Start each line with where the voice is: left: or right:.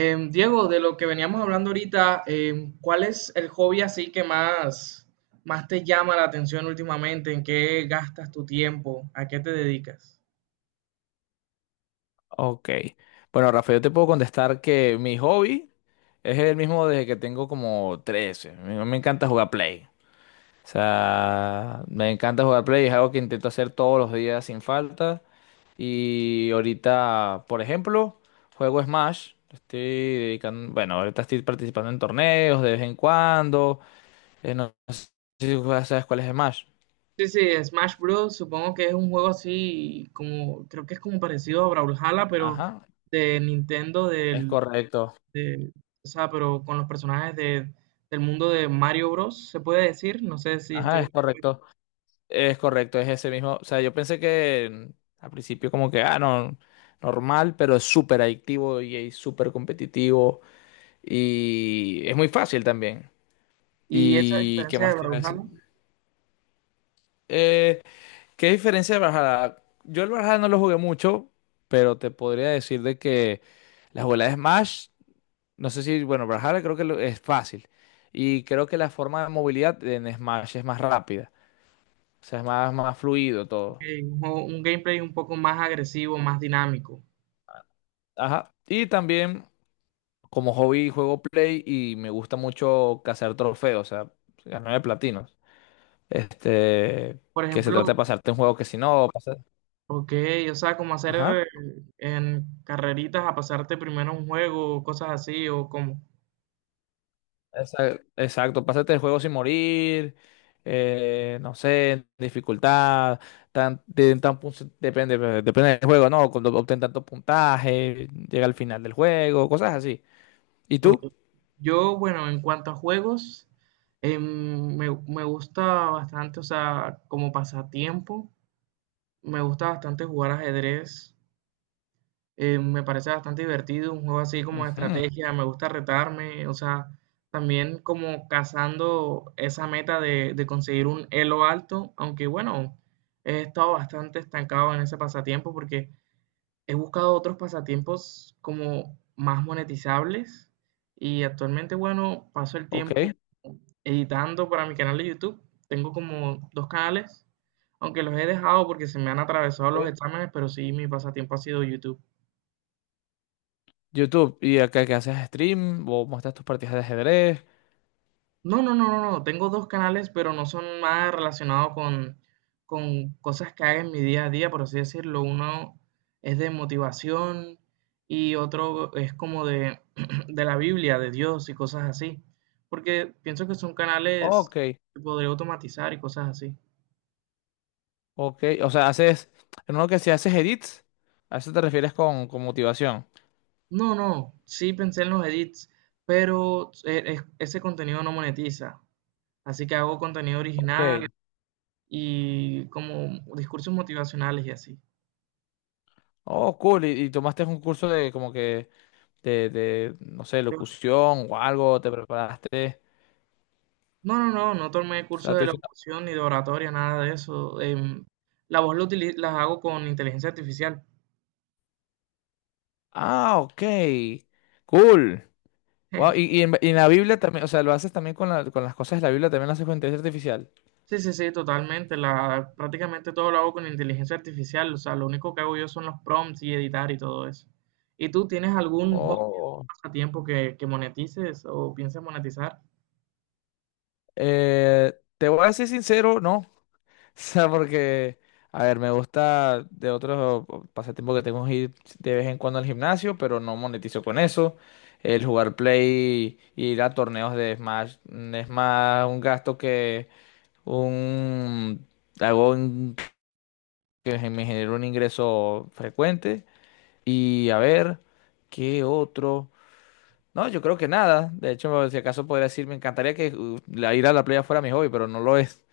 right: Diego, de lo que veníamos hablando ahorita, ¿cuál es el hobby así que más te llama la atención últimamente? ¿En qué gastas tu tiempo? ¿A qué te dedicas?
left: Ok. Bueno, Rafael, yo te puedo contestar que mi hobby es el mismo desde que tengo como 13. Me encanta jugar Play. O sea, me encanta jugar Play. Es algo que intento hacer todos los días sin falta. Y ahorita, por ejemplo, juego Smash. Estoy dedicando, bueno, ahorita estoy participando en torneos de vez en cuando. No sé si juegas- sabes cuál es Smash.
right: Sí, sí, Smash Bros. Supongo que es un juego así como, creo que es como parecido a Brawlhalla, pero
left: Ajá,
right: de Nintendo,
left: es correcto.
right: de, o sea, pero con los personajes del mundo de Mario Bros. Se puede decir, no sé si
left: Ajá, es
right: estoy.
left: correcto. Es correcto, es ese mismo. O sea, yo pensé que al principio como que, ah, no, normal, pero es súper adictivo y es súper competitivo y es muy fácil también.
right: Y esa
left: ¿Y qué
right: diferencia
left: más
right: de
left: te iba a decir?
right: Brawlhalla,
left: Eh, ¿Qué diferencia de Brawlhalla? Yo el Brawlhalla no lo jugué mucho, pero te podría decir de que la jugabilidad de Smash, no sé si, bueno, Brawlhalla creo que lo- es fácil y creo que la forma de movilidad en Smash es más rápida, o sea, es más, más fluido todo.
right: que es un gameplay un poco más agresivo, más dinámico.
left: Ajá. Y también, como hobby juego Play y me gusta mucho cazar trofeos, o sea, ganar de platinos. Este,
right: Por
left: que se trata de
right: ejemplo,
left: pasarte un juego que si no, pasa-
right: ok, o sea, como hacer
left: ajá,
right: en carreritas a pasarte primero un juego, o cosas así, o como.
left: esa- exacto, pásate el juego sin morir, no sé, dificultad, tan, de- tan pun- depende, depende del juego, ¿no? Cuando obtén tanto puntaje, llega al final del juego, cosas así. ¿Y tú?
right: Ok. Yo, bueno, en cuanto a juegos, me gusta bastante, o sea, como pasatiempo, me gusta bastante jugar ajedrez. Me parece bastante divertido, un juego así como de
left: Ujú.
right: estrategia, me gusta retarme, o sea, también como cazando esa meta de conseguir un elo alto, aunque bueno, he estado bastante estancado en ese pasatiempo porque he buscado otros pasatiempos como más monetizables y actualmente, bueno, paso el
left: Ok.
right: tiempo editando para mi canal de YouTube. Tengo como dos canales, aunque los he dejado porque se me han atravesado
left: Ok.
right: los exámenes, pero sí, mi pasatiempo ha sido YouTube.
left: YouTube, ¿y acá que haces stream o muestras tus partidas de ajedrez?
right: No, no, no, no, no. Tengo dos canales, pero no son nada relacionados con cosas que haga en mi día a día, por así decirlo. Uno es de motivación y otro es como de la Biblia, de Dios y cosas así. Porque pienso que son canales
left: Ok.
right: que podría automatizar y cosas así.
left: Ok, o sea, haces, en uno que si haces edits, a eso te refieres con motivación.
right: No, no, sí pensé en los edits, pero ese contenido no monetiza. Así que hago contenido original
left: Ok.
right: y como discursos motivacionales y así.
left: Oh, cool. Y tomaste un curso de como que de, no sé, locución o algo, te preparaste.
right: No, no, no, no tomé
left: O
right: cursos
left: sea,
right: de
left: tú dices,
right: locución ni de oratoria, nada de eso. La voz la utili- la hago con inteligencia artificial.
left: ah, ok. Cool. Wow, y, y en la Biblia también, o sea, lo haces también con, la- con las cosas de la Biblia, también lo haces con inteligencia artificial.
right: Sí, sí, sí, totalmente. La, prácticamente todo lo hago con inteligencia artificial. O sea, lo único que hago yo son los prompts y editar y todo eso. ¿Y tú tienes algún hobby
left: Oh.
right: pasatiempo que monetices o piensas monetizar?
left: Eh, Te voy a decir sincero, no. O sea, porque, a ver, me gusta de otros pasatiempos que tengo es ir de vez en cuando al gimnasio, pero no monetizo con eso. El jugar Play, y ir a torneos de Smash, mm, es más un gasto que un... Hago un- que me genera un ingreso frecuente. Y a ver, ¿qué otro? No, yo creo que nada. De hecho, si acaso podría decir, me encantaría que la- ir a la playa fuera mi hobby, pero no lo es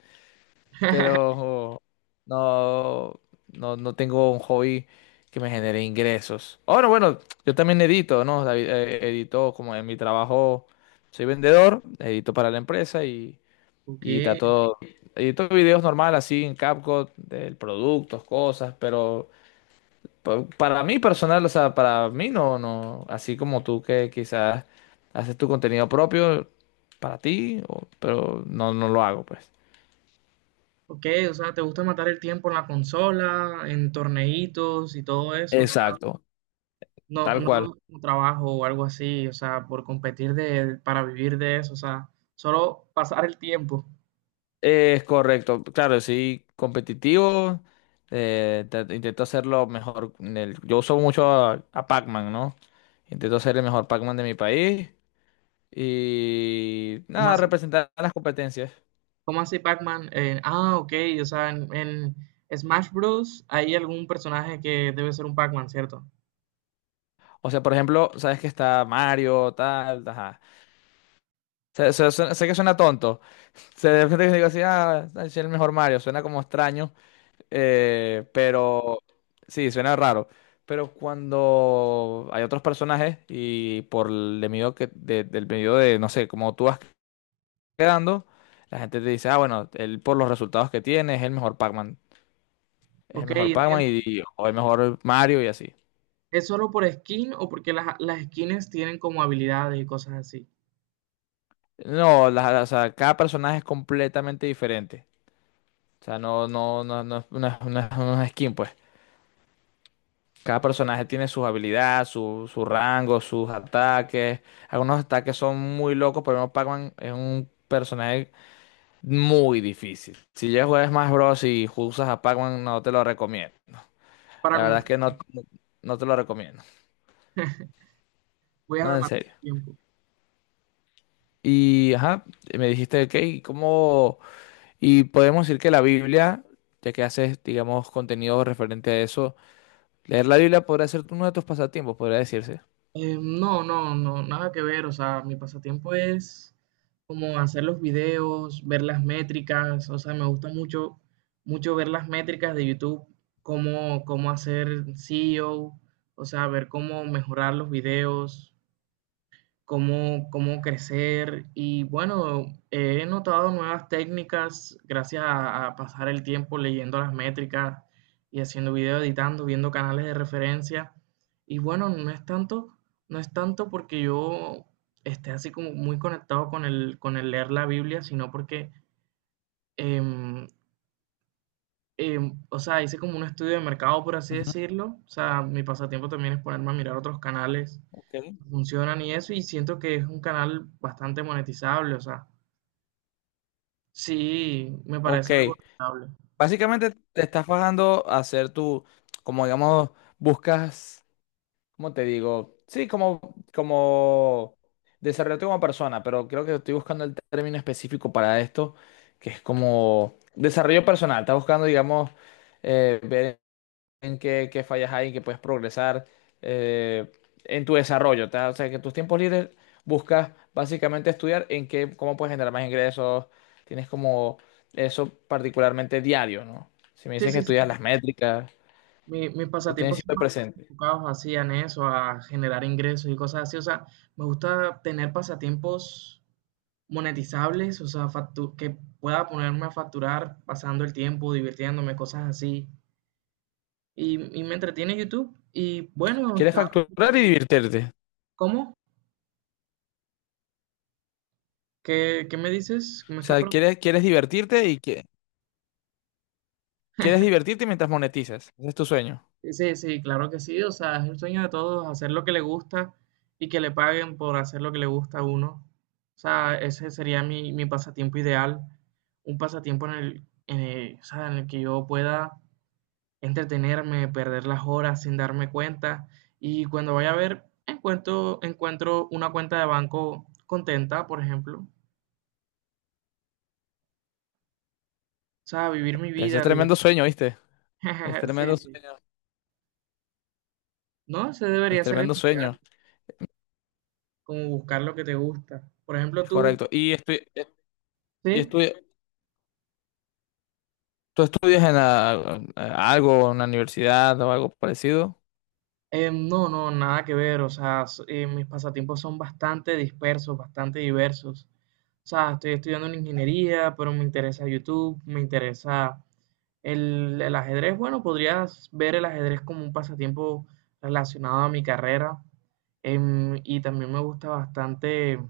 left: pero no, no, no tengo un hobby que me genere ingresos. Ahora, bueno, yo también edito, ¿no? David, edito como en mi trabajo, soy vendedor, edito para la empresa
right: Ok,
left: y trato, edito videos normal así en CapCut, de productos, cosas, pero pa- para mí personal, o sea, para mí no, no, así como tú que quizás haces tu contenido propio para ti, o- pero no, no lo hago, pues.
right: ok, o sea, ¿te gusta matar el tiempo en la consola, en torneitos y todo eso?
left: Exacto,
right: No,
left: tal
right: no
left: cual.
right: como trabajo o algo así, o sea, por competir para vivir de eso, o sea, solo pasar el tiempo.
left: Es correcto, claro, sí, competitivo. Te- intento hacerlo mejor. En el- yo uso mucho a Pac-Man, ¿no? Intento ser el mejor Pac-Man de mi país y
right: ¿Cómo
left: nada,
right: así,
left: representar a las competencias.
right: ¿Cómo así Pac-Man? Ok, o sea, en Smash Bros. Hay algún personaje que debe ser un Pac-Man, ¿cierto?
left: O sea, por ejemplo, sabes que está Mario, tal, ajá. Sé que suena tonto. Se de repente digo así, ah, soy el mejor Mario, suena como extraño. Pero sí, suena raro. Pero cuando hay otros personajes y por el de medio que, de- del medio de, no sé, como tú vas quedando, la gente te dice, ah, bueno, él por los resultados que tiene es el mejor Pac-Man. Es el
right: Ok,
left: mejor Pac-Man
right: entiendo.
left: y- o el mejor Mario y así.
right: ¿Es solo por skin o porque las skins tienen como habilidades y cosas así?
left: No, la- la- o sea, cada personaje es completamente diferente. O sea, no, no, no, no, no es- no, es no es- no skin, pues. Cada personaje tiene sus habilidades, su rango, sus ataques. Algunos ataques son muy locos, pero no Pac-Man es un personaje muy difícil. Si ya juegas Smash Bros. Y usas a Pac-Man, no te lo recomiendo.
right: Para
left: La verdad es
right: comenzar,
left: que no, no te lo recomiendo.
right: voy a
left: No, en
right: matar
left: serio.
right: el tiempo.
left: Y ajá, me dijiste, ok, ¿y ¿cómo? Y podemos decir que la Biblia, ya que haces, digamos, contenido referente a eso, leer la Biblia podría ser uno de tus pasatiempos, podría decirse.
right: No, no, no, nada que ver. O sea, mi pasatiempo es como hacer los videos, ver las métricas. O sea, me gusta mucho ver las métricas de YouTube, cómo hacer SEO, o sea, ver cómo mejorar los videos cómo crecer. Y bueno, he notado nuevas técnicas gracias a pasar el tiempo leyendo las métricas y haciendo video, editando, viendo canales de referencia. Y bueno, no es tanto porque yo esté así como muy conectado con con el leer la Biblia, sino porque, em, o sea, hice como un estudio de mercado, por así
left: Ujú.
right: decirlo. O sea, mi pasatiempo también es ponerme a mirar otros canales
left: Ok.
right: funcionan y eso, y siento que es un canal bastante monetizable, o sea, sí, me
left: Ok,
right: parece algo rentable.
left: básicamente te estás bajando a hacer tu, como digamos, buscas, ¿cómo te digo? Sí, como, como desarrollarte como persona, pero creo que estoy buscando el término específico para esto, que es como desarrollo personal. Estás buscando, digamos, ver en qué, qué fallas hay, en qué puedes progresar eh, en tu desarrollo. ¿Tá? O sea, que en tus tiempos libres buscas básicamente estudiar en qué, cómo puedes generar más ingresos. Tienes como eso particularmente diario, ¿no? Si me
right: Sí,
left: dices que
right: sí,
left: estudias
right: sí,
left: las métricas,
right: mis
left: lo tienes
right: pasatiempos son
left: siempre
right: más
left: presente.
right: enfocados así en eso, a generar ingresos y cosas así, o sea, me gusta tener pasatiempos monetizables, o sea, que pueda ponerme a facturar pasando el tiempo, divirtiéndome, cosas así, y me entretiene YouTube, y bueno,
left: Quieres
right: está bien,
left: facturar
right: pero
left: y divertirte.
right: ¿Cómo? Qué me dices? ¿Me
left: O
right: estás
left: sea,
right: preguntando?
left: quieres, quieres divertirte y que, quieres divertirte mientras monetizas. Ese es tu sueño.
right: Sí, sí, claro que sí. O sea, es el sueño de todos, hacer lo que le gusta y que le paguen por hacer lo que le gusta a uno. O sea, ese sería mi pasatiempo ideal. Un pasatiempo en o sea, en el que yo pueda entretenerme, perder las horas sin darme cuenta. Y cuando vaya a ver, encuentro una cuenta de banco contenta, por ejemplo. O sea, vivir mi
left: Ese es
right: vida,
left: tremendo sueño, ¿viste? Es
right: Sí,
left: tremendo
right: sí.
left: sueño.
right: No, ese
left: Es
right: debería ser el
left: tremendo
right: ideal,
left: sueño.
right: como buscar lo que te gusta. Por ejemplo,
left: Es
right: tú,
left: correcto. Y
right: ¿sí?
left: estoy, ¿tú estudias en la- algo, en la universidad o algo parecido?
right: No, no, nada que ver. O sea, mis pasatiempos son bastante dispersos, bastante diversos. O sea, estoy estudiando en ingeniería, pero me interesa YouTube, me interesa el ajedrez. Bueno, podrías ver el ajedrez como un pasatiempo relacionado a mi carrera. Y también me gusta bastante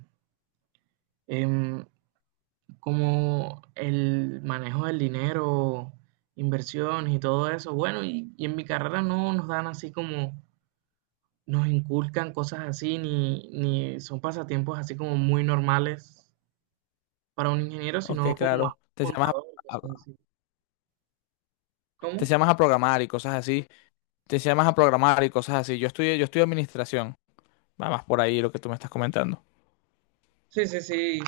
right: em, como el manejo del dinero, inversiones y todo eso. Bueno, y en mi carrera no nos dan así como nos inculcan cosas así, ni son pasatiempos así como muy normales para un ingeniero,
left: Ok,
right: sino como más
left: claro. Te llamas
right: contador, cosas
left: a-
right: así.
left: te
right: ¿Cómo?
left: llamas a programar y cosas así. Te llamas a programar y cosas así. Yo estudio administración. Va más por ahí lo que tú me estás comentando.
right: Sí, sí, sí.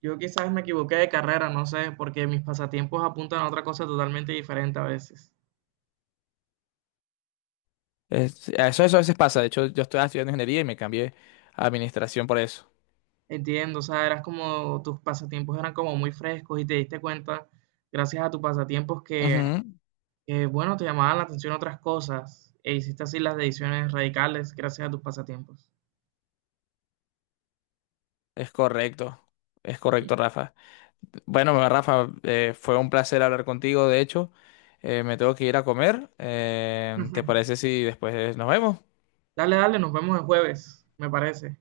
right: Yo quizás me equivoqué de carrera, no sé, porque mis pasatiempos apuntan a otra cosa totalmente diferente a veces.
left: Es- eso a veces pasa. De hecho, yo estoy estudiando ingeniería y me cambié a administración por eso.
right: Entiendo, o sea, eras como, tus pasatiempos eran como muy frescos y te diste cuenta, gracias a tus pasatiempos,
left: Ujú.
right: que, bueno, te llamaban la atención otras cosas e hiciste así las decisiones radicales gracias a tus pasatiempos.
left: Es correcto. Es correcto, Rafa. Bueno, Rafa, fue un placer hablar contigo. De hecho, me tengo que ir a comer. ¿Te parece si después nos vemos?
right: Dale, dale, nos vemos el jueves, me parece.